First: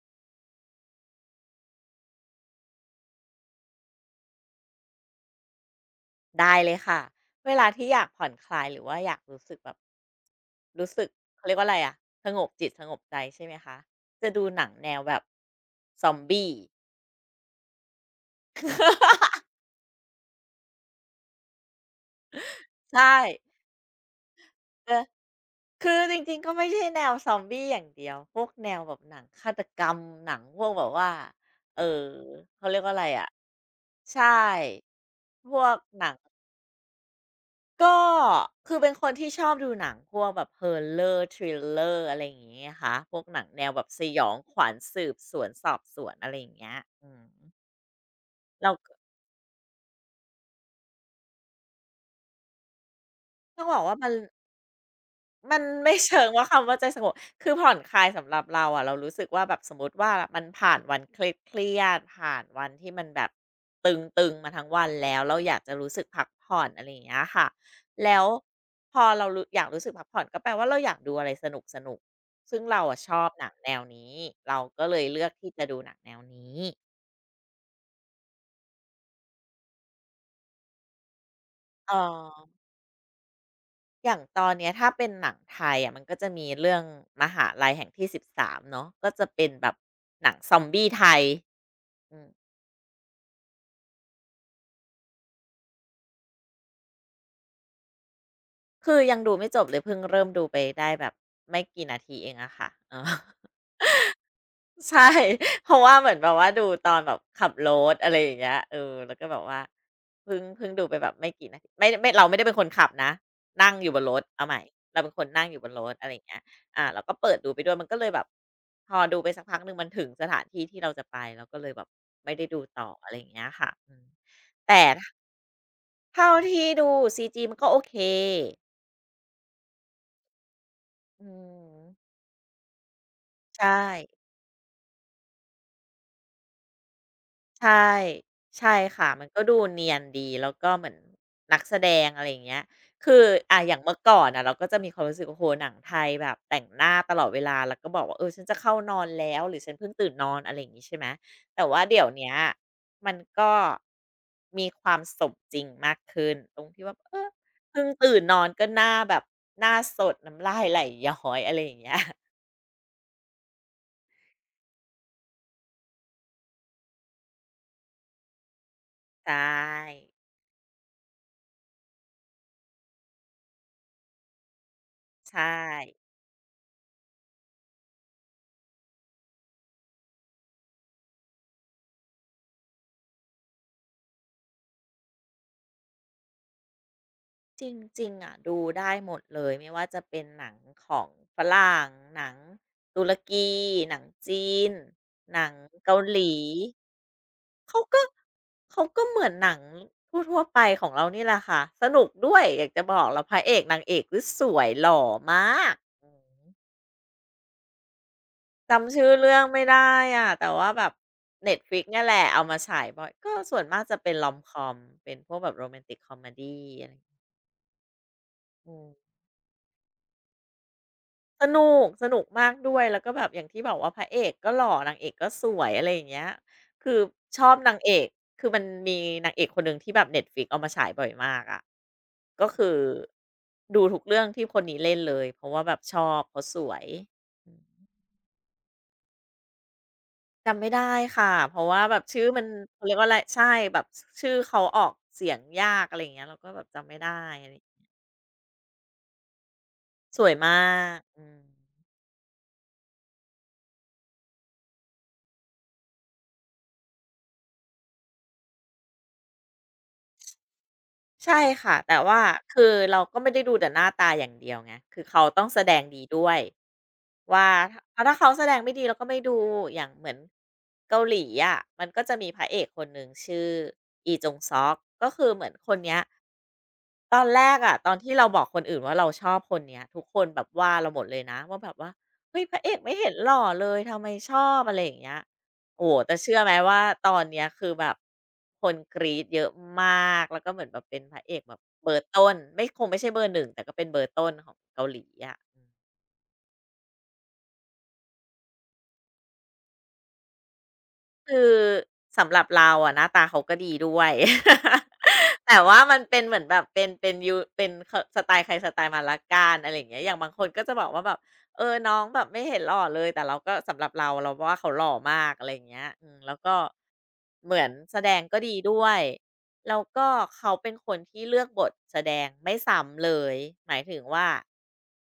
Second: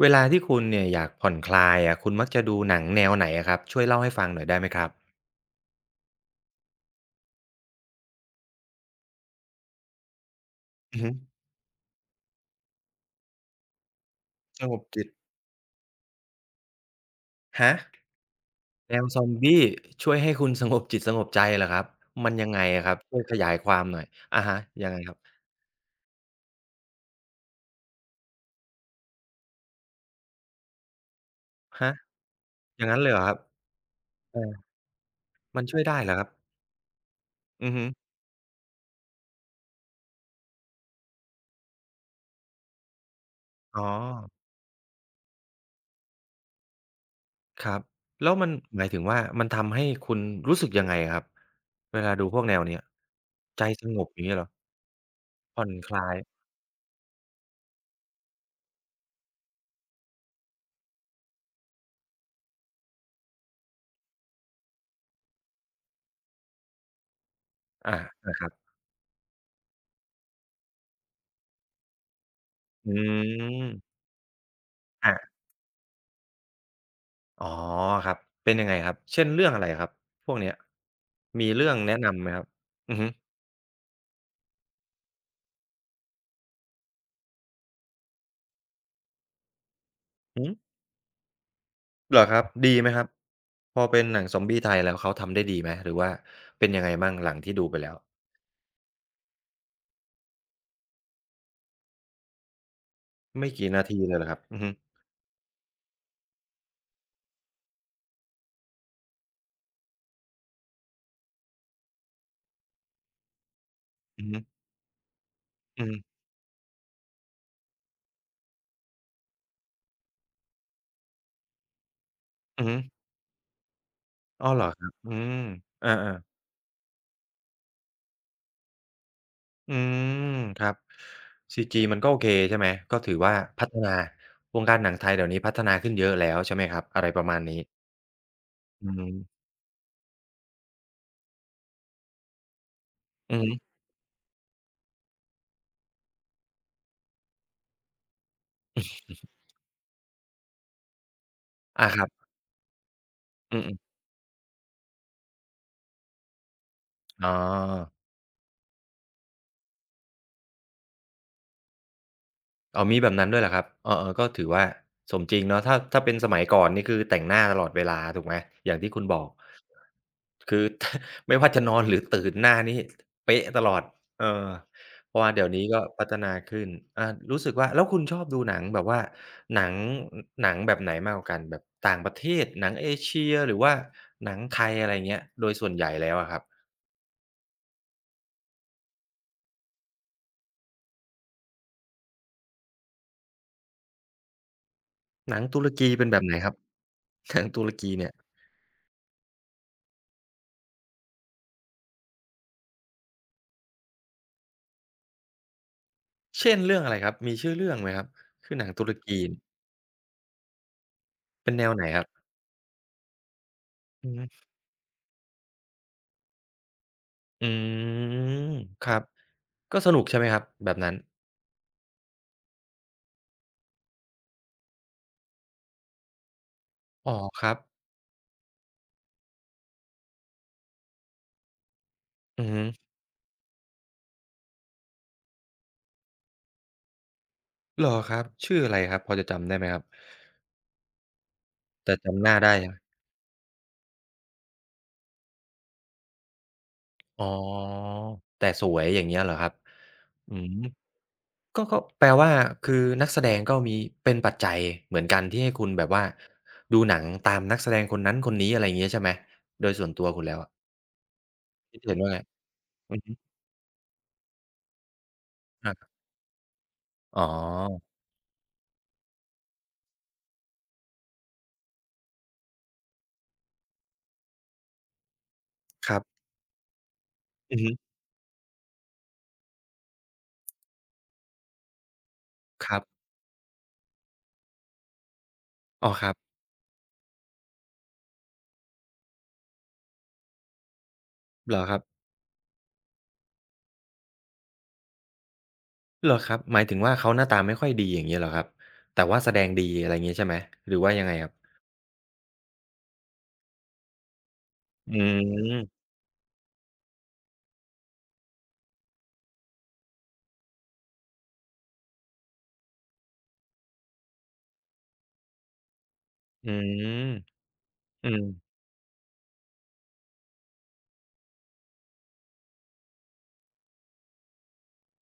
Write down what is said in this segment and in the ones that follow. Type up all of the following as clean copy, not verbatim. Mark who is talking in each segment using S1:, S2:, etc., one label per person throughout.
S1: เวลาที่คุณเนี่ยอยากผ่อนคลายอะคุณมักจะดูหนังแนวไหนอะครับช่วยเล่าให้ฟังหน่อยได้ไหมครับ
S2: ได้เลยค่ะเวลาที่อยากผ่อนคลายหรือว่าอยากรู้สึกแบบรู้
S1: อือ
S2: สึก
S1: ฮึ
S2: เขาเรียกว่าอะไรอะสงบจิตสงบใจใช่ไหมคะจะดูห
S1: ส
S2: นัง
S1: งบ
S2: แนว
S1: จิต
S2: แบบซอมบี้
S1: ฮะแนวซอม บี้ช่วยให้คุณสงบจิตสงบใจเหรอครับมันยังไงอะครับ
S2: ใช่
S1: ช่วยขยายความหน่อยอะฮะยั
S2: เอ
S1: ง
S2: อ
S1: ไงครับ
S2: คือจริงๆก็ไม่ใช่แนวซอมบี้อย่างเดียวพวกแนวแบบหนังฆาตกรรมหนังพวกแบบว่าเออ
S1: ฮะ
S2: เขาเรี
S1: อ
S2: ยก
S1: ย่าง
S2: ว่า
S1: งั้
S2: อะ
S1: น
S2: ไร
S1: เลยเหรอ
S2: อะ
S1: ครับ
S2: ใช่
S1: เออ
S2: พ
S1: มั
S2: ว
S1: น
S2: ก
S1: ช่วยได้
S2: ห
S1: เหร
S2: นั
S1: อ
S2: ง
S1: ครับอือฮึ
S2: ก็คือเป็นคนที่ชอบดูหนังพวกแบบ h o ์เลอร์ทริลเลอร์อะไรอย่างเงี้ยค่ะพวกหนังแนวแบ
S1: อ๋อ
S2: บสยองขวัญสืบสวนสอบสวนอะไรอย่างเงี้ยอืม
S1: ครับแล้วมัน
S2: เรา
S1: หมาย
S2: ก็
S1: ถึงว่ามันทำให้คุณรู้สึกยังไงอะครับเวลาดูพวกแนวเนี้ย
S2: ต้
S1: ใจ
S2: องบอก
S1: ส
S2: ว่า
S1: งบ
S2: มัน
S1: อย่างงี้เหรอ
S2: มัน
S1: ผ่อนค
S2: ไม่
S1: ลาย
S2: เชิงว่าคำว่าใจสงบคือผ่อนคลายสำหรับเราอะเรารู้สึกว่าแบบสมมุติว่ามันผ่านวันเครียดๆผ่านวันที่มันแบบตึงๆมาทั้งวันแล้วเราอยากจะรู้สึกพักผ่อนอะไรอย่างเงี้ยค่ะ
S1: อา
S2: แล้ว
S1: นะครับ
S2: พอเรารู้อยากรู้สึกพักผ่อนก็แปลว่าเราอยากดูอะไรสนุกๆซึ่งเรา
S1: อื
S2: อะชอบหนังแนว
S1: ม
S2: นี้เราก็เลยเลือก
S1: อา
S2: ที่จะดูหนังแนวนี้
S1: อ๋อครับเป็นยังไงครับเช่นเรื่องอะไรครับพวกเนี้ยมีเรื่อง
S2: เอ่
S1: แนะนำไหมครั
S2: อ
S1: บอือฮึ
S2: อย่างตอนเนี้ยถ้าเป็นหนังไทยอะมันก็จะมีเรื่องมหาลัยแห่งที่13เนาะก็จะเป็นแบบหนัง
S1: หือ
S2: ซอมบี้ไทย อื
S1: เหรอ
S2: ม
S1: ครับดีไหมครับพอเป็นหนังซอมบี้ไทยแล้วเขาทำได้ดีไหมหรือว่าเป็นยังไงบ้างหลังที่ดูไปแล้ว
S2: คือยังดูไม่จบเลยเพิ่งเริ่มดูไปได้แบบไม่กี่นาทีเองอะค่ะเออ
S1: ไม่กี่นาทีเลยเหรอครับอือฮึ
S2: ใช่เพราะว่าเหมือนแบบว่าดูตอนแบบขับรถอะไรอย่างเงี้ยแล้วก็แบบว่าเพิ่งดูไปแบบไม่กี่นาทีไม่เราไม่ได้เป็นคนขับนะนั่งอยู่บนรถ
S1: อือฮึ
S2: เอาใหม่เราเป็นคนนั่งอยู่บนร
S1: อือ
S2: ถอะไร
S1: ฮึ
S2: อย่างเงี้ยอ่าเราก็เปิดดูไปด้วยมันก็เลยแบบพอดูไปสักพักหนึ่งมันถึงสถานที่ที่เราจะไปเราก็เลยแบบไม่ได้ดู
S1: อือฮึ
S2: ต่ออะไรอย่างเงี้ยค่ะอืม
S1: อ้อเหรอค
S2: แต่
S1: รับอืมอา
S2: เท่า
S1: ๆ
S2: ที่ดู c ีจีมันก็โอเค
S1: อืมครับ
S2: อื
S1: ซีจี
S2: ม
S1: มันก็โอเคใช่ไหมก็ถือว่าพัฒ
S2: ใช่
S1: นาวงการหนังไทยเดี๋ยวนี้พัฒนาขึ้นเยอะแล้วใช่ไหมครับอะไรประมาณนี้
S2: ใช่ใช่
S1: อื
S2: ค่ะมันก็
S1: ม
S2: ดูเนียนดีแล้วก็เหมือนนักแสดงอะไรอย่างเงี้ยคือ
S1: อือฮึ
S2: อ่าอย่างเมื่อก่อนอะเราก็จะมีความรู้สึกโอ้โฮหนังไทยแบบแต่งหน้าตลอดเวลาแล้วก็บอกว่าเออฉันจะเข้านอนแล้วหรือฉันเพิ่งตื่นนอนอะไรอย่างงี้ใช่ไหมแต่ว่า
S1: อาค
S2: เดี๋ย
S1: รั
S2: ว
S1: บ
S2: เนี้ยมันก็
S1: อือ
S2: มีความสมจริงมากขึ้นตรงที่ว่า
S1: ๆอ๋อ
S2: เพิ่งตื่นนอนก็หน้าแบบหน้าสดน้ำลายไหลย้อยอะไรอย่างเงี้ย
S1: อ๋อมีแบบนั้นด้วยเหรอครับเออๆก็ถือว่าสมจริงเนาะถ้าถ้าเป็นสมัยก่อนนี่คือแต่งหน้าตลอดเวลาถูกไหมอย่างที่คุณบอก
S2: ใช่
S1: คือ ถ้าไม่ว่าจะนอนหรือตื่นหน้านี่เป๊ะตลอดเออเพราะว่า
S2: ใช่
S1: เดี๋ยวนี้ก็พัฒนาขึ้นอ่ารู้สึกว่าแล้วคุณชอบดูหนังแบบว่าหนังหนังแบบไหนมากกว่ากันแบบต่างประเทศหนังเอเชียหรือว่าหนังไทยอะไรเงี้ยโดยส่วนใหญ่แล้วอะครับ
S2: จริงๆอะดูได้หมดเลยไม่ว่าจะเป็นหนังของฝรั่งหนังตุรกีหนังจีน
S1: ห
S2: ห
S1: นัง
S2: นัง
S1: ตุรกี
S2: เกา
S1: เป็น
S2: ห
S1: แบบไหน
S2: ลี
S1: ครับหนังตุร
S2: เขา
S1: กี
S2: ก็
S1: เนี่ย
S2: เขาก็เหมือนหนังทั่วๆไปของเรานี่แหละค่ะสนุกด้วยอยากจะบอกแล้วพระเอกนางเอกคือสวยหล่อมากอือฮึ
S1: เช่นเรื่องอะไรครับมีชื่อเรื่องไหมครับคือหนังตุร
S2: จำชื่อ
S1: กี
S2: เรื่องไม่ได้อะแต่ว่าแบบ
S1: เป็นแนวไหน
S2: Netflix
S1: ค
S2: เนี่
S1: รั
S2: ย
S1: บ
S2: แหละเอามาฉายบ่อยก็ส่วนมากจะ
S1: อื
S2: เป็
S1: อ
S2: น
S1: ฮึ
S2: Rom-com เป็นพวกแบบ Romantic Comedy อะไร
S1: อืม
S2: อื
S1: ครับ
S2: ม
S1: ก็สนุกใช่ไหมครับแบบนั้น
S2: สนุกสนุกมากด้วยแล้วก็แบบอย่างที่บอกว่าพระเอกก็หล่อนางเอกก็สวยอะไรอย่างเงี้ยคือ
S1: อ๋อ
S2: ช
S1: ค
S2: อ
S1: รั
S2: บ
S1: บ
S2: นางเอกคือมันมีนางเอกคนหนึ่งที่แบบ Netflix เอามาฉายบ่อยมากอะ
S1: อื
S2: ก็
S1: อฮึ
S2: คือดูทุกเรื่องที่คนนี้เล่นเลยเพราะว่าแบบชอบเขาสวยอื
S1: เห
S2: ม
S1: รอครับ ชื่ออะไรครับพอจะจำได้ไหมครับ
S2: จำไม่ได้ค่ะเพราะว่าแบ
S1: แต่
S2: บชื่
S1: จำ
S2: อ
S1: หน้า
S2: มัน
S1: ได้ใช่ไหม
S2: เขาเรียกว่าอะไรใช่แบบชื่อเขาออกเสียงยากอะไรอย่างเงี้ยเราก็แบบจำไม่ได้
S1: อ๋อ
S2: อะไร
S1: แต่สวยอย่างเงี้ยเหรอครับ
S2: สว
S1: อื
S2: ย
S1: ม
S2: มากอืม
S1: ก็ก็แปลว่าคือนักแสดงก็มีเป็นปัจจัยเหมือนกันที่ให้คุณแบบว่า ดูหนังตามนักแสดงคนนั้นคนนี้อะไรอย่างงี้ใช่ไหม โดยส่วนตัวคุณแล้วอะ
S2: ใช่ค่ะ
S1: คิดเห็
S2: แต่
S1: นว่าไง
S2: ว่าคือ
S1: อือ
S2: เรา
S1: ฮึ
S2: ก็ไม่ได้ดูแต่หน้าตาอย่างเดียวไงคือเขาต้องแส
S1: ค
S2: ดง
S1: รับ
S2: ดีด้วย
S1: อ๋
S2: ว่า
S1: อ
S2: ถ้าถ้าเขาแสดงไม่ดีเราก็ไม่ดูอย่างเหมือนเกาหลีอะมันก็จะมีพระเอกคนหนึ่งชื่ออีจงซอกก็คือเหมือนคน
S1: ค
S2: เนี้
S1: รั
S2: ย
S1: บ
S2: ตอนแร
S1: อื
S2: ก
S1: อฮึ
S2: อะตอนที่เราบอกคนอื่นว่าเราชอบคนเนี้ยทุกคนแบบว่าเราหมดเลยนะว่าแบบว่าเฮ้ยพระ
S1: ค
S2: เอก
S1: รั
S2: ไม่
S1: บ
S2: เห็นหล่อเลยทำไมชอบอะไรอย่างเงี้ย
S1: อ๋
S2: โอ้
S1: อ
S2: โฮ
S1: ครั
S2: แต่
S1: บ
S2: เชื่อไหมว่าตอนเนี้ยคือแบบคนกรี๊ดเยอะมากแล้วก็เหมือนแบบเป็นพระเอก
S1: เห
S2: แบ
S1: ร
S2: บ
S1: อครับ
S2: เบอร์ต้นไม่คงไม่ใช่เบอร์หนึ่งแต่ก็เป็นเบอร์ต้นของเกาหลีอะอืม
S1: เหรอครับหมายถึงว่าเขาหน้าตาไม่ค่อยดีอย่างเงี้ยเหรอครับแต่ว่าแสดงดีอะไรงี้ใช่ไหมหรือว่ายังไงครับ
S2: คือสำหรับเราอะหน้าตาเขาก็ดีด้วย
S1: อื
S2: แต่ว่า
S1: ม
S2: มันเป็นเหมือนแบบเป็นยูเป็นคสไตล์ใครสไตล์มันแล้กันอะไรอย่างเงี้ยอย่างบางคนก็จะบอกว่าแบบเออน้องแบบไม่เห็นหล่อเลยแต่เราก็สำหรับเราเราว่าเขาหล่อมากอะไรอย่างเงี้ยอืมแล้ว
S1: อื
S2: ก็
S1: ม
S2: เหมือนแส
S1: อื
S2: ด
S1: ม
S2: งก็ดีด้วย แล้วก็เขาเป็นคนที่เลือกบทแสดงไม่ซ้ำเลยหมายถึงว่า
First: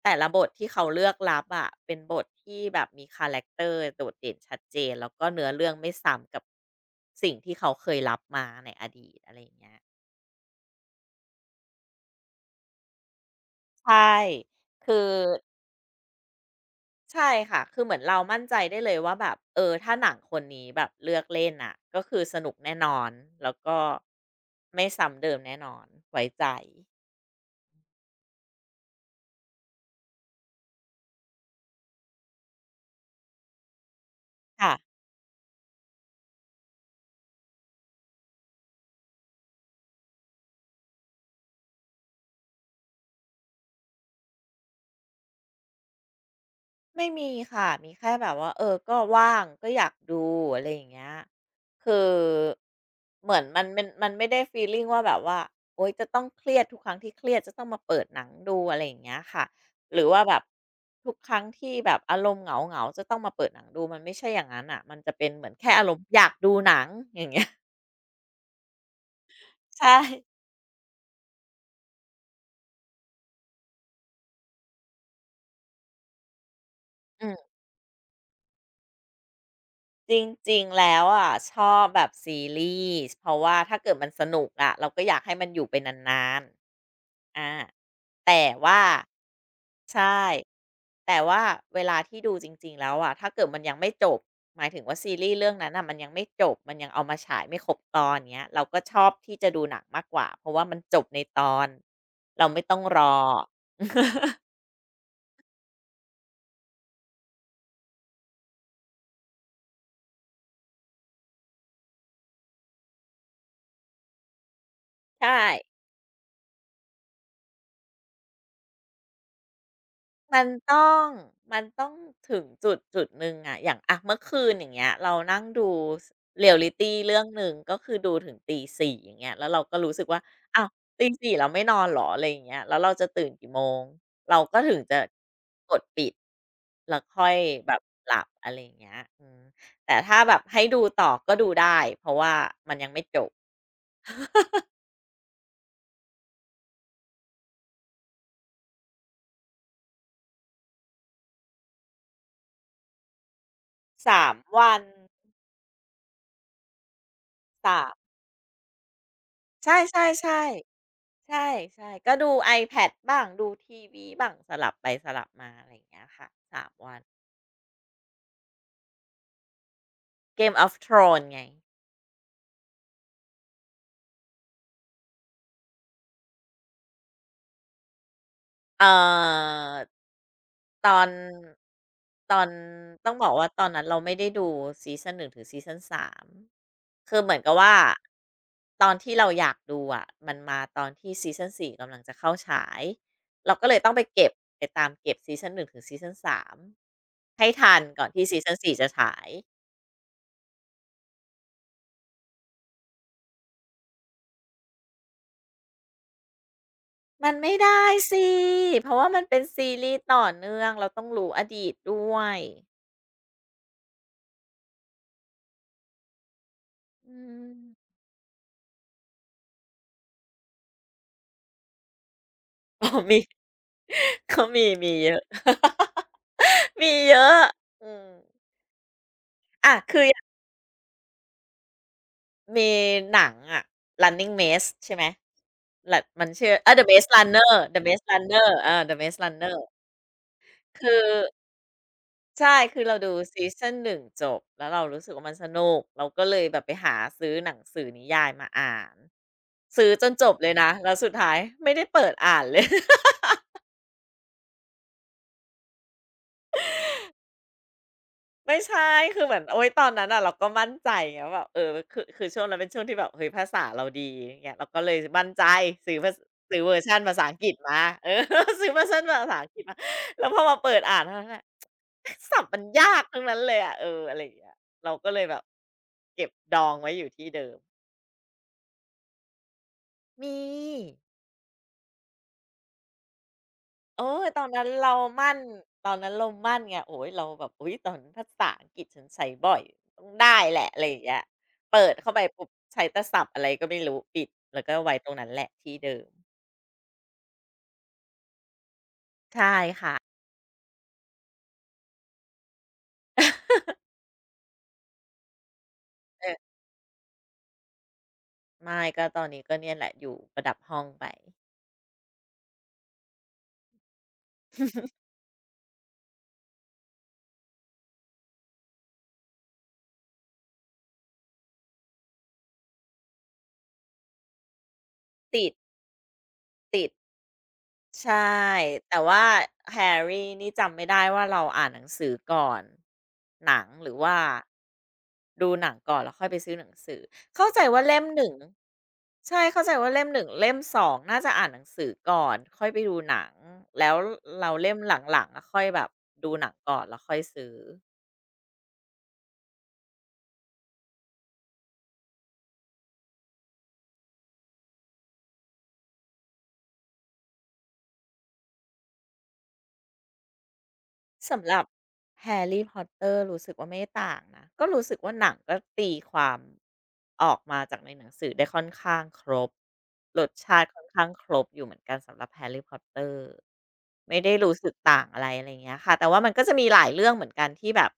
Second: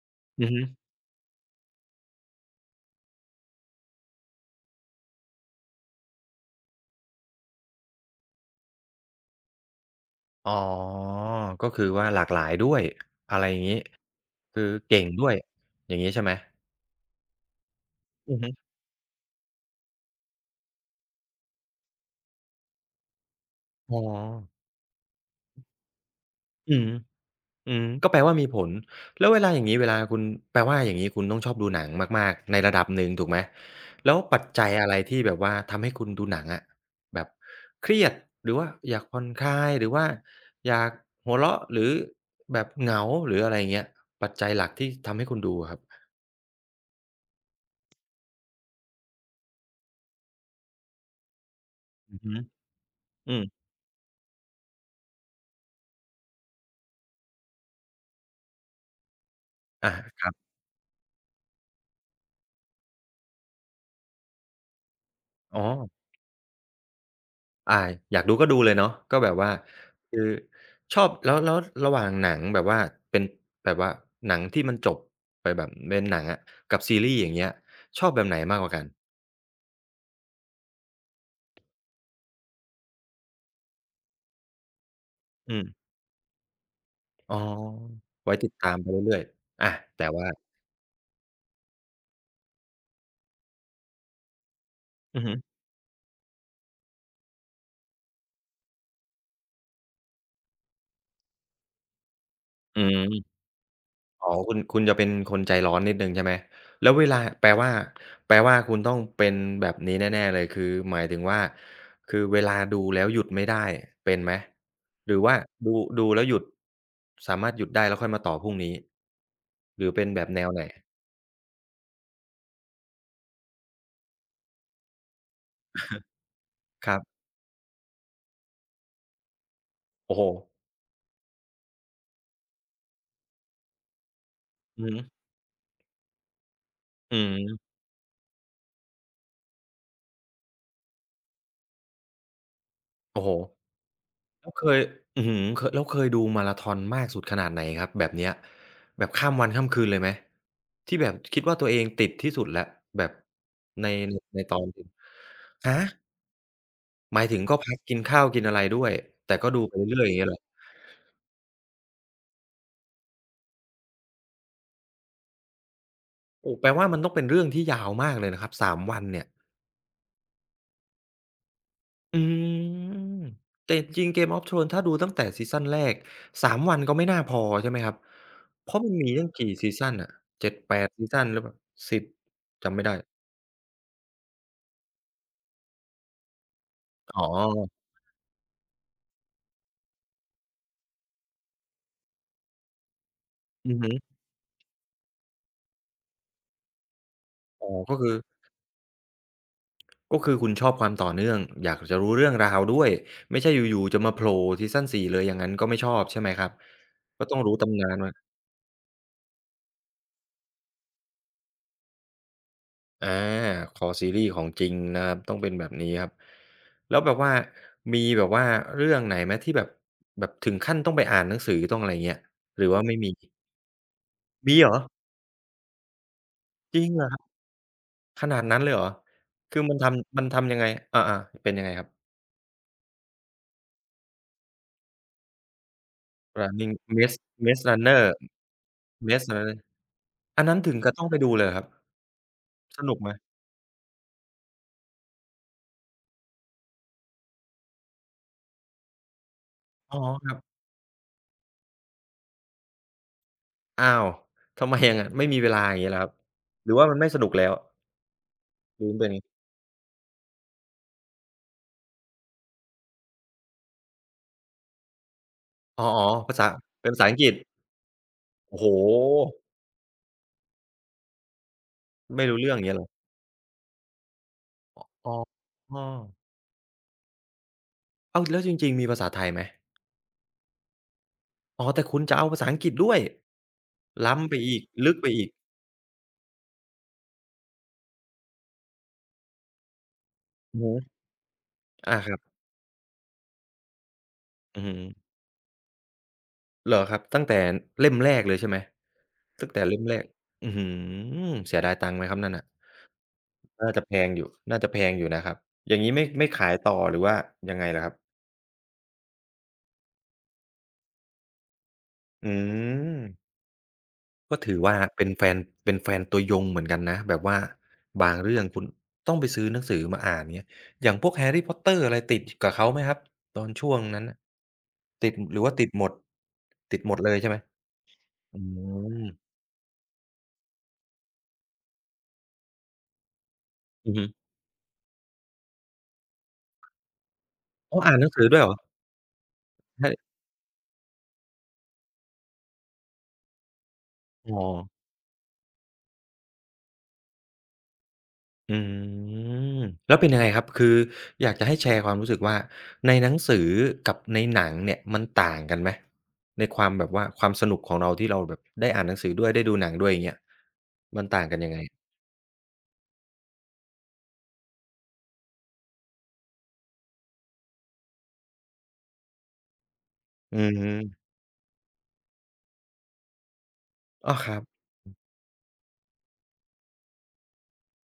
S2: แต่ละบ
S1: อื
S2: ท
S1: อฮึ
S2: ที่เขาเลือกรับอะเป็นบทที่แบบมีคาแรคเตอร์โดดเด่นชัดเจนแล้วก็เนื้อเรื่องไม่ซ้ำกับสิ่งที่เขาเคยรับมาในอดีตอะไรอย่างเงี้ย
S1: อ๋อก็คือว่าหลากหลายด้วยอะไรอย่างงี้
S2: ใช่
S1: คือ
S2: คื
S1: เก่
S2: อ
S1: งด้วยอย่างงี้ใช่ไหม
S2: ใช่ค่ะคือเหมือนเรา
S1: อือ
S2: มั่น
S1: ฮึ
S2: ใจได้เลยว่าแบบเออถ้าหนังคนนี้แบบเลือกเล่นน่ะก็คือสนุกแน่นอนแล้วก็
S1: อ๋อ
S2: ไม่ซ้ำเดิมแน่นอนไว้ใจ
S1: อืม อืมก็แปลว่ามีผลแล้วเวลาอย่างงี้เวลาคุณแปลว่าอย่างงี้คุณต้องชอบดูหนังมากๆในระดับหนึ่งถูกไหมแล้วปัจจัย
S2: ค่ะ
S1: อะไรที่แบบว่าทำให้คุณดูหนังอะแบบเครียดหรือว่าอยากผ่อนคลายหรือว่าอยากหัวเราะหรือแบบเหงาหรืออะไรอย่างเงี้ยปัจจัยหลักที่ทำให้คุณดูอะครับ
S2: ไม่มีค่ะมีแค่แบบว่าเออก็ว่างก็อยากดูอะไรอย่างเงี้ยคือ
S1: อือฮึ
S2: เห
S1: อื
S2: มือ
S1: ม
S2: นมันเป็นมันไม่ได้ฟีลลิงว่าแบบว่าโอ๊ยจะต้องเครียดทุกครั้งที่เครียดจะต้องมาเปิดหนังดูอะไรอย่างเงี้ยค่ะ
S1: อา
S2: หรือว่า
S1: ครั
S2: แบบ
S1: บ
S2: ทุกครั้งที่แบบอารมณ์เหงาๆจะต้องมาเปิดหนังดูมันไม่ใช่อย่างนั้นน่ะมันจะเป็นเหมือน
S1: อ๋อ
S2: แค่อารมณ์อยากดูหนังอย่างเงี้ย
S1: อาอยากดูก็ดูเลยเนาะก็แบบว่า
S2: ใช่
S1: คือชอบแล้วแล้วระหว่างหนังแบบว่าเป็นแบบว่าหนังที่มันจบไปแบบเป็นหนังอะกับซีรีส์อ
S2: อื
S1: ย่างเงี้ย
S2: ม
S1: ชอบแบบไหนมากกว่ากัน
S2: จริงๆแล้วอะชอบแบบซีรีส์เพราะว่าถ้าเกิดมันสนุกอะเราก็อยากให้มันอ
S1: อืม
S2: ยู่ไปนาน
S1: อ๋
S2: ๆ
S1: อ
S2: อา
S1: ไว้
S2: แต่
S1: ติดตาม
S2: ว่า
S1: ไปเรื่อยๆอาแต่
S2: ใช่
S1: ว่า
S2: แต่ว่าเวลาที่ดูจริงๆ แล้วอะถ้าเกิดมันยังไม่จบหมายถึงว่าซี
S1: อือ
S2: รี
S1: ฮึ
S2: ส์เรื่องนั้นน่ะมันยังไม่จบมันยังเอามาฉายไม่ครบตอนเงี้ยเราก็ชอบที่จะดูหนังมากกว่าเพราะว่ามันจบในตอนเราไม่ต้อ
S1: อื
S2: งร
S1: ม
S2: อ
S1: อ๋อคุณคุณจะเป็นคนใจร้อนนิดหนึ่งใช่ไหมแล้วเวลาแปลว่าแปลว่าคุณต้องเป็นแบบนี้แน่ๆเลยคือหมายถึงว่าคือเวลาดูแล้วหยุดไม่ได้เป็นไหมหรือ
S2: ใช่
S1: ว่าดูดูแล้วหยุดสามารถหยุดได้แล้วค่อยมาต่อพรุ่งนี้หรือเป็นแบบ
S2: มั
S1: แน
S2: น
S1: วไหน
S2: ต้องมันต้องถึงจุดจุดหนึ่งอะอย่างอะเมื่อคืนอย่างเงี้ยเรานั่งดูสเรียลลิ
S1: ค
S2: ตี
S1: รั
S2: เรื่
S1: บ
S2: องหนึ่งก็คือดูถึงตีส่อย่างเงี้ยแล้วเราก็รู้สึก
S1: โอ้
S2: ว่า
S1: โฮ
S2: อ้าวตีส่เราไม่นอนเหรออะไรอย่างเงี้ยแล้วเราจะตื่นกี่โมงเราก็ถึง
S1: อือ
S2: จะ
S1: ฮึ
S2: กดปิดแล้ว
S1: อื
S2: ค่อย
S1: ม
S2: แบบหลับอะไรอย่างเงี้ยอืมแต่ถ้าแบบให้ดูต่อก็ดูได้เพราะว่ามันยังไม่จ
S1: โอ้โฮ
S2: บ
S1: แล้วเคยอื้อฮือเคยแล้วเคยดูมาราธอนมากสุดขนาดไหนครับแบบเนี้ยแบบข้ามวันข้ามคืนเลยไหมที่แบบคิดว่าตัวเองติดที่สุดแล้วแบบในใน
S2: สาม
S1: ในตอน
S2: วั
S1: ห
S2: น
S1: นึ่งฮะหมายถึงก็พัก
S2: สาม
S1: กินข้าวกินอะไรด้วยแต่ก็ดู
S2: ใช
S1: ไปเรื่อ
S2: ่
S1: ยๆอ
S2: ๆ
S1: ย่าง
S2: ๆ ใ
S1: เงี้ยเหรอ
S2: ช่ใช่ก็ดู iPad บ้างดูทีวีบ้างสลับไปสลับมาอะไรอย่างเงี้ยค่ะ
S1: โอ้แปล
S2: 3
S1: ว่า
S2: วั
S1: มัน
S2: น
S1: ต้องเป็นเรื่องที่ยาวมากเลยนะครับ3วันเนี่ย
S2: Game of Thrones ไง
S1: อืมแต่จริงๆ Game of Thrones ถ้าดูตั้งแต่ซีซันแรก3วันก็ไม่น่าพอใช่ไหมครับเพราะ
S2: เอ่อ
S1: มันมีตั้งกี่ซีซันอะเจ็ดแป
S2: ต
S1: ด
S2: อ
S1: ซี
S2: น
S1: ซันหรือเปล่าสิบ
S2: ตอน
S1: จำไม่ได้
S2: ต้องบอกว่าตอนนั้นเราไม่ได้ดูซีซัน1ถึงซีซัน3คื
S1: อ๋
S2: อเหมือนกับว่า
S1: อ
S2: ตอนที่เราอยากดูอ่ะมันมาตอนที่ซีซัน4กำลังจะเข้าฉายเราก็
S1: อื
S2: เล
S1: อ
S2: ยต้
S1: ฮึ
S2: องไปเก็บไปตามเก็บซีซัน1ถึงซีซัน3ให้
S1: อ๋อ
S2: ทัน
S1: ก็
S2: ก่อ
S1: คื
S2: น
S1: อ
S2: ที่ซีซัน4จะฉาย
S1: ก็คือคุณชอบความต่อเนื่องอยากจะรู้เรื่องราวด้วยไม่ใช่อยู่ๆจะมาโผล่ซีซันสี่เลยอย่างงั้นก็ไม่ชอบใช่ไหมครับก็
S2: มัน
S1: ต้อง
S2: ไม่
S1: รู้ตำ
S2: ได้
S1: นานวา
S2: สิ เพราะว่ามันเป็นซีรีส์ต่อเนื่องเราต้องรู้อดีตด้วย
S1: อาคอซีรีส์ของจริงนะครับต้องเป็นแบบนี้ครับแล้วแบ
S2: อื
S1: บว่า
S2: ม
S1: มีแบบว่าเรื่องไหนไหมที่แบบแบบถึงขั้นต้องไปอ่านหนังสือต้องอะไรเงี้ยหรือ ว่า
S2: อ๋อ
S1: ไม่มี
S2: มี เขา
S1: มี
S2: มี
S1: เหรอ
S2: มีเยอะ
S1: จ ริง
S2: มี
S1: เหรอ
S2: เย
S1: ครับ
S2: อะอืม
S1: ขนาดนั้นเลยเหรอคือมั
S2: อะ
S1: น
S2: คืออ
S1: ทำ
S2: ย่า
S1: มั
S2: ง
S1: นทำยังไงอาๆเป็นยังไงครับ
S2: มีหนังอะ Running Maze ใช่ไหมละมันชื่อออ
S1: Running
S2: The Maze
S1: Maze
S2: Runner
S1: Maze
S2: The Maze
S1: Runner
S2: Runner เ่อ The Maze
S1: Maze
S2: Runner
S1: Runner อันนั้นถึง
S2: คือ
S1: กับต้องไปดูเลยเหรอครับ
S2: ใช่
S1: ส
S2: คือเรา
S1: นุกไหม
S2: ดูซีซัน1จบแล้วเรารู้สึกว่ามันสนุก เราก็เลยแบบไปหาซื้อหนังสือนิยายมาอ่าน ซื้อ
S1: อ๋อ
S2: จนจ
S1: ครั
S2: บเล
S1: บ
S2: ยนะ แล้วสุดท้ายไม่ได้เปิดอ่านเลย
S1: อ้าวทำไมอย่างงั้นไม่มีเวลาอย่างงี้เหรอครับหรือว่ามันไม่สนุกแล้ว
S2: ไม่ใช่
S1: หรือมันเป็นยัง
S2: คือเหมือ
S1: ไง
S2: นโอ๊ยตอนนั้นอ่ะเราก็มั่นใจไงว่าแบบเออคือช่วงนั้นเป็นช่วงที่แบบเฮ้ยภาษาเราดีอย่างเงี้ยเราก็เลยมั่นใจ
S1: อ๋อ
S2: ซื้อภาษ
S1: ๆภาษา
S2: ซื้อเวอร์
S1: เป็น
S2: ชัน
S1: ภาษา
S2: ภา
S1: อัง
S2: ษา
S1: กฤ
S2: อั
S1: ษ
S2: งกฤษมาเออ
S1: โอ้โฮ
S2: ซื้อเวอร์ชันภาษาอังกฤษมาแล้วพอมาเปิดอ่านเท่านั้นแหละ
S1: ไม่ รู้
S2: ศัพท์
S1: เรื่อ
S2: มั
S1: งอ
S2: น
S1: ย่างเงี้ยเหรอ
S2: ยากทั้งนั้นเลยอะเอออะไรอย่างเงี้ยเราก็
S1: อ๋อ
S2: เลยแบบเก็บดองไว้อยู่ที่เดิม
S1: อ้าวแล้วจริงๆมีภาษาไทยไหม
S2: มี
S1: อ๋อแต่คุณจะเอาภาษาอังกฤษด้วย
S2: เออ
S1: ล้ำไป
S2: ตอน
S1: อีก
S2: นั้น
S1: ลึ
S2: เรา
S1: กไปอีก
S2: มั่นตอนนั้นเรามั่นไงโอ้ยเราแบบอุ๊ยตอนนั้นภาษาอังกฤษฉันใช้บ่อยต้องได้แห
S1: อือ
S2: ละ
S1: ฮึ
S2: อะไรอย่างเงี้ยเปิด
S1: อาค
S2: เข้า
S1: รั
S2: ไป
S1: บ
S2: ปุ๊บใช้แต่ศัพท์อะไรก็ไม่รู้ปิดแล้
S1: อื
S2: ว
S1: อ
S2: ก็
S1: ฮึ
S2: ไว้ตรงนั้นแหละที่เดิม
S1: เหรอครับตั้งแต่เล่มแรกเลยใช่ไหมตั้ง
S2: ใช่
S1: แต่เล่ม
S2: ค่ะ
S1: แรกอื้อฮือเสียดายตังค์ไหมครับนั่นน่ะ น่าจะแพ งอยู่น่าจะแพงอยู่นะครับ อย่างงี้ไม่
S2: เอ
S1: ไม่ขาย
S2: อ
S1: ต่อหรือว่ายังไงล่ะครับ
S2: ไม่ก็ตอนนี้ก็เนี่ยแหละอยู่ประดับห้องไป
S1: อืมก็ถือว่าเป็น แฟนเป็นแฟนตัวยงเหมือนกันนะ แบบว่าบางเรื่องคุณต้องไปซื้อหนังสือมาอ่านเงี้ยอย่างพวก Harry Potter อะไรติดกับเขาไหมครับ ตอนช่วงนั้นน่ะติดหรือ
S2: ติด
S1: ว่าติดหมดติด
S2: ติด
S1: หมดเลยใช่ไหม
S2: ใช่
S1: อื
S2: แต่
S1: ม
S2: ว่าแฮร์รี่นี่จำไม่ได้ว่าเราอ่านหนังสือก่อนหนังห
S1: อื
S2: รื
S1: อ
S2: อ
S1: ฮึ
S2: ว่าดูหนังก่อนแล้วค่อยไปซื้อหนังสือเข้าใจ
S1: อ้อ
S2: ว่า
S1: อ่าน
S2: เล่
S1: ห
S2: ม
S1: นัง
S2: ห
S1: สือ
S2: นึ่ง
S1: ด้วยเหรอ
S2: ใช่เข้าใจว่าเล่ม
S1: ฮ
S2: หนึ่งเล่ม 2น่าจะอ่านหนังสือก่อนค่อยไปดูหนังแล้ว
S1: อ๋อ
S2: เราเล่มหลังๆอะค่อยแบบดูหนังก่อนแล้วค่อยซื้อ
S1: อืมแล้วเป็นยังไงครับคืออยากจะให้แชร์ความรู้สึกว่าในหนังสือกับในหนังเนี่ยมันต่างกันไหมในความแบบว่าความสนุกของเราที่เราแบบได้อ่านหนังสือด้วยได้ดูหนังด้วยอย่างเงี้ยมันต่างกัน
S2: สำ
S1: ยั
S2: ห
S1: งไง
S2: รับ Harry Potter รรี่พอตเตอร์รู้สึกว่าไม่ต่างนะก็รู้สึกว่าหนังก็ตีความออกมาจากในหนังสือได้ค่อนข้างครบรส
S1: อือ
S2: ชา
S1: ฮึ
S2: ติค่อนข้างครบอยู่เหมือนกันสำหรับ Harry Potter
S1: อ้อ
S2: ไม่
S1: ค
S2: ได้
S1: รับ
S2: รู้สึกต่างอะไรอะไรเงี้ยค่ะแต่ว่ามันก็จะมีหลายเรื่องเหมือนกันที่แบบ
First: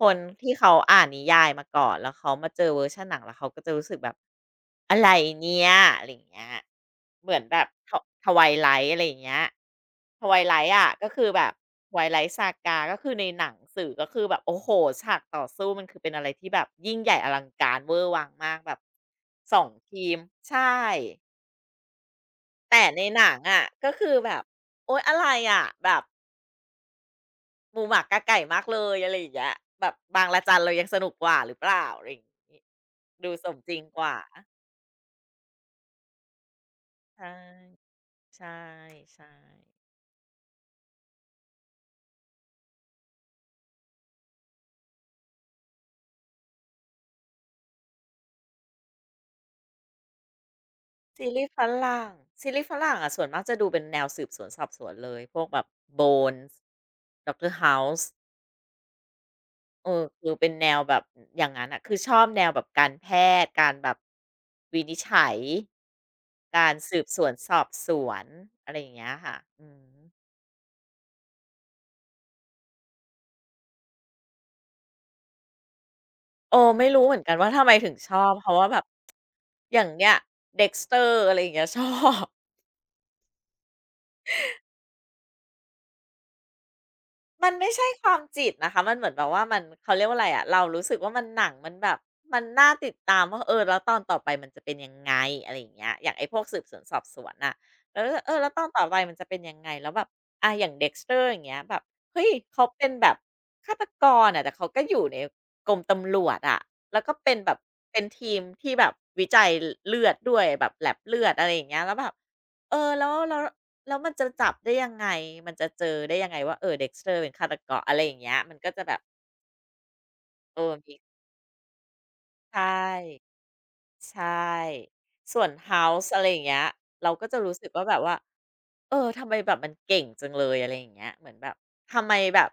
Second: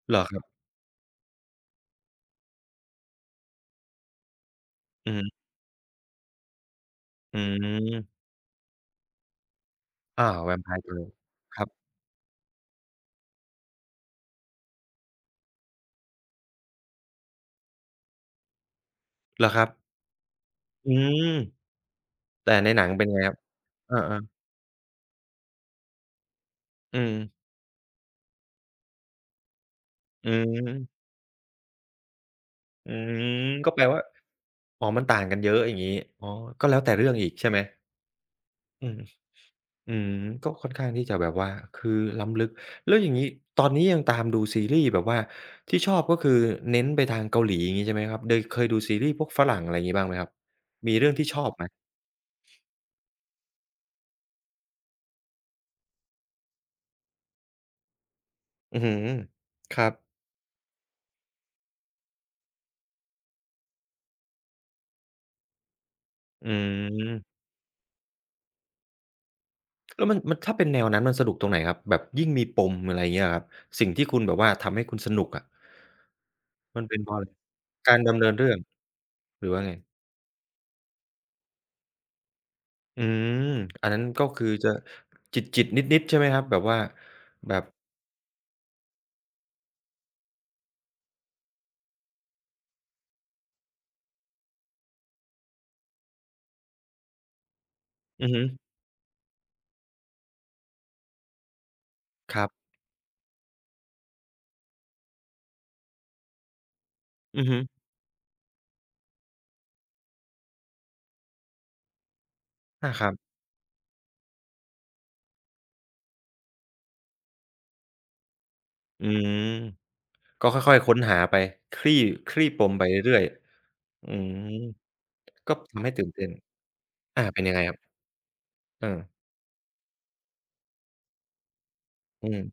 S2: ค
S1: เห
S2: น
S1: รอครั
S2: ที่
S1: บ
S2: เขาอ่านนิยายมาก่อนแล้วเขามาเจอเวอร์ชันหนังแล้วเขาก็จะรู้สึกแบบอะไร
S1: อือฮึ
S2: เนี่ยอะไราเงี้ยเหมื
S1: อื
S2: อนแบบ
S1: ม
S2: ทวาย l i ท์อะไรเงี้ย
S1: อ้าว
S2: Twilight
S1: Vampire
S2: อะก็
S1: Diaries
S2: คือแบบ
S1: ครับ
S2: Twilight Saga ก็คือในหนังสือก็คือแบบโอ้โฮฉากต่อสู้มันคือเป็นอะไรที่แบบยิ่งใหญ่อลังการเวอร์วังมากแบบ
S1: เหรอครั
S2: 2
S1: บ
S2: ทีมใช่
S1: อืมแต่ในห
S2: แต่
S1: นัง
S2: ใน
S1: เป็นไง
S2: ห
S1: ค
S2: นั
S1: รับ
S2: งอะก็
S1: เออ
S2: คือแบบ
S1: ๆ
S2: โอ๊ยอะไรอะแบบ
S1: อืม
S2: หมูหมากาไก่มากเลยอะไรอย่างเงี้ยแบบบาง
S1: อื
S2: ระจันเรายังส
S1: ม
S2: นุกกว่าหรือเปล่าอะไรอย่างงี้
S1: อื
S2: ดูส
S1: ม
S2: มจ
S1: ก็
S2: ริ
S1: แป
S2: ง
S1: ล
S2: ก
S1: ว่า
S2: ว่า
S1: อ๋อมันต่างกันเยอะอย่างงี้อ๋อก็แล้วแต่เรื่องอีก
S2: ใช่
S1: ใช่ไหม
S2: ใช่
S1: อืม
S2: ๆ
S1: อืมก็ค่อนข้างที่จะแบบว่าคือล้ำลึกแล้วอย่างงี้ตอนนี้ยังตามดูซีรีส์แบบว่าที่ชอบก็คือเน้นไปทางเกาหลีอย่างงี้ใช่ไหมครับโดยเคยดูซีรีส์พวกฝรั่งอะไรงี้บ้างไหมครับมีเรื่องที่
S2: ซี
S1: ชอ
S2: รี
S1: บ
S2: ส์ฝ
S1: ไหม
S2: รั่งซีรีส์ฝรั่งอะส่วนมากจะดูเป็นแนวสืบสวนสอบสวนเลย พวกแบบ Bones Doctor House
S1: อือฮือค
S2: เอ
S1: รับ
S2: อคือเป็นแนวแบบอย่างงั้นอ่ะคือชอบแนวแบบการแพทย์ การแบบวินิจฉัย
S1: อื
S2: การสืบสวน
S1: ม
S2: สอบสวนอะไรอย่างเงี้ยค่ะอือ
S1: แล้ว
S2: โ
S1: มันถ้าเป็นแนวนั้นมันสนุกตรงไหนครับแบบยิ่งมีปมอะไรเงี้ยเหรอครับสิ่งที่คุณแบบว่าทำให้คุณสนุกอะ
S2: อ้
S1: มัน
S2: ไม่
S1: เป็น
S2: รู้
S1: เพ
S2: เห
S1: ราะ
S2: มือ
S1: อะ
S2: น
S1: ไร
S2: กันว่าทำไมถึง
S1: การ
S2: ชอ
S1: ดำเนิ
S2: บ
S1: น
S2: เพ
S1: เรื่อ
S2: ราะ
S1: ง
S2: ว่าแบบ
S1: หรือว่าไง
S2: อย่างเนี้ย Dexter อร์อะไรอย่างเงี้ย ชอบ
S1: อืมอันนั้นก็คือจะจิตๆนิดๆใช่ไหมครับแบบว่า
S2: มัน
S1: แบบ
S2: ไม่ใช่ความจิตนะคะ มันเหมือนแบบว่ามันเขาเรียกว่าอะไรอะเรารู้สึกว่ามันหนังมันแบบมันน่าติดตามว่าเออแล้วตอนต่อไปมันจะเป็นยังไงอะไรอย่างเงี้ยอย่างไอ้พวกสืบสวนสอบสวนน่ะเรารู้สึก
S1: อื
S2: เอ
S1: อ
S2: อ
S1: ฮึ
S2: แล้วตอนต่อไปมันจะเป็นยังไงแล้วแบบอย่าง Dexter อย่างเงี้ยแบบเฮ้ย
S1: ครั
S2: เขา
S1: บ
S2: เป็นแบบฆาตกรอะแต่เขาก็อยู่ในกรมตำรวจอะแล้วก็เป็น
S1: อือ
S2: แบ
S1: ฮึ
S2: บเป็นทีมที่แบบวิจัยลเลือดด้วยแบบแลบเลือดอะไรอย่างเงี้ยแล้วแบบเอ
S1: อา
S2: อ
S1: ค
S2: แล้
S1: รั
S2: ว
S1: บ
S2: แล้ว แล้วมันจะจับได้ยังไงมันจะเจอได้ยังไงว่าเออ Dexter เป็นฆาตกรอะไรอย่างเงี้ยมันก็จะแบบ
S1: อืมก็
S2: เออ
S1: ค่อยๆ
S2: มี
S1: ค้นหาไป คลี่คลี่ป
S2: ใช่
S1: มไปเรื่อยๆอื
S2: ใช
S1: ม
S2: ่ส่วน
S1: ก็ทำให้ตื่
S2: House
S1: น
S2: อะไร
S1: เต้น
S2: อย่างเงี้ยเรา
S1: อา
S2: ก็จะ
S1: เป็นยัง
S2: รู้
S1: ไง
S2: สึก
S1: ครับ
S2: ว่าแบบว่า
S1: เอ
S2: เอ
S1: อ
S2: อทำไมแบบมันเก่งจังเลยอะไรอย่างเงี้ยเหมือนแบบทำไม
S1: อื
S2: แบบ
S1: ม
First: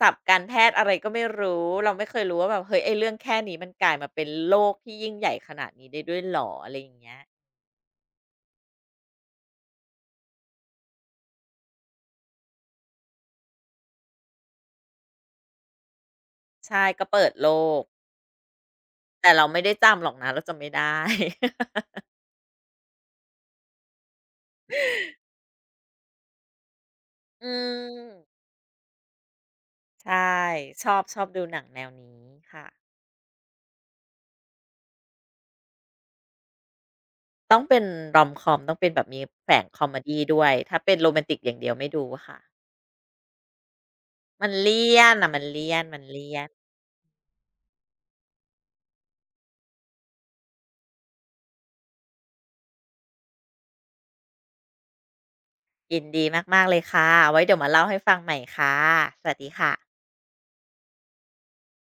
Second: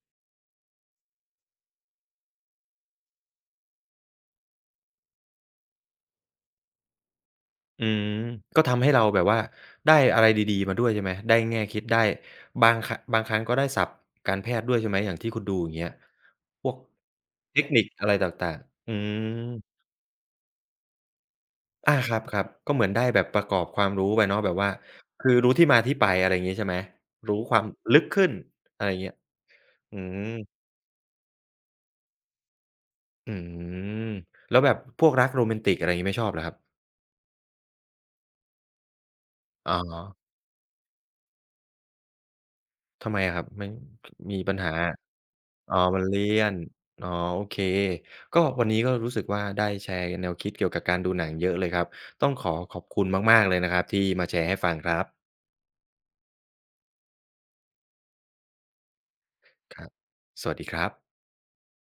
S2: ศัพท์การแพทย์อะไรก็ไม่รู้เราไม่เคยรู้ว่าแบบเฮ้ยไอ้เรื่องแค่นี้มันกลายมาเป็นโลกที่ยิ่งใหญ่ขนาดนี้ได้ด้วยเหรออะไรอย่างเงี้ย
S1: อืมก็ทำให้เราแบบว่าได้อะไรดีๆมาด้วยใช่ไหม ได้แง่คิดได้บางครั้งก็ได้ศัพท์การแพทย์ด้วยใช่ไหม อย่างที่คุณดูอย่างเงี้ย พวก
S2: ใช่ก็เปิดโล
S1: เทคนิ
S2: ก
S1: คอะไรต่างๆอื
S2: แต่เราไม่ได้
S1: ม
S2: จำหรอกนะเราจำไม่ได้
S1: อาครับๆก็เหมือนได้แบบประกอบความรู้ไปเนาะแบบว่าคือรู้ที่มาที่ไปอะไรอย่างงี้ใช่ไหมรู้
S2: อื
S1: ความลึก
S2: ม
S1: ขึ้นอะไรอย่างเงี้ยอืม
S2: ใช่ชอบชอบดูหนังแนวนี้ค่ะ
S1: อืมแล้วแบบพวกรักโรแมนติกอะไรอย่างงี้ไม่ชอบเหรอครับ
S2: ต้องเป็น Rom-com ต้องเป็นแบบมีแฝง
S1: อ๋อ
S2: คอเมดีด้วยถ้าเป็นโรแมนติกอย่างเดียวไม่ดูค่ะ
S1: ทำไมอะครับมันมี
S2: มัน
S1: ปัญหา
S2: เลี่ยนน่ะมันเลี่
S1: อ๋
S2: ย
S1: อ
S2: นมั
S1: มั
S2: น
S1: นเลี่
S2: เลี่ย
S1: ย
S2: น
S1: นอ๋อโอเคก็วันนี้ก็รู้สึกว่าได้แชร์แนวคิดเกี่ยวกับการดูหนังเยอะเลยครับต้องขอขอบคุณมากๆเลยนะครับที่มาแชร์ให้ฟังครับ
S2: ยินดีมากๆเลยค่ะไว้เดี๋ยวมาเล่าให้ฟังใหม่ค่ะสวัสดี
S1: ครับ
S2: ค่ะ
S1: สวัสดีครับ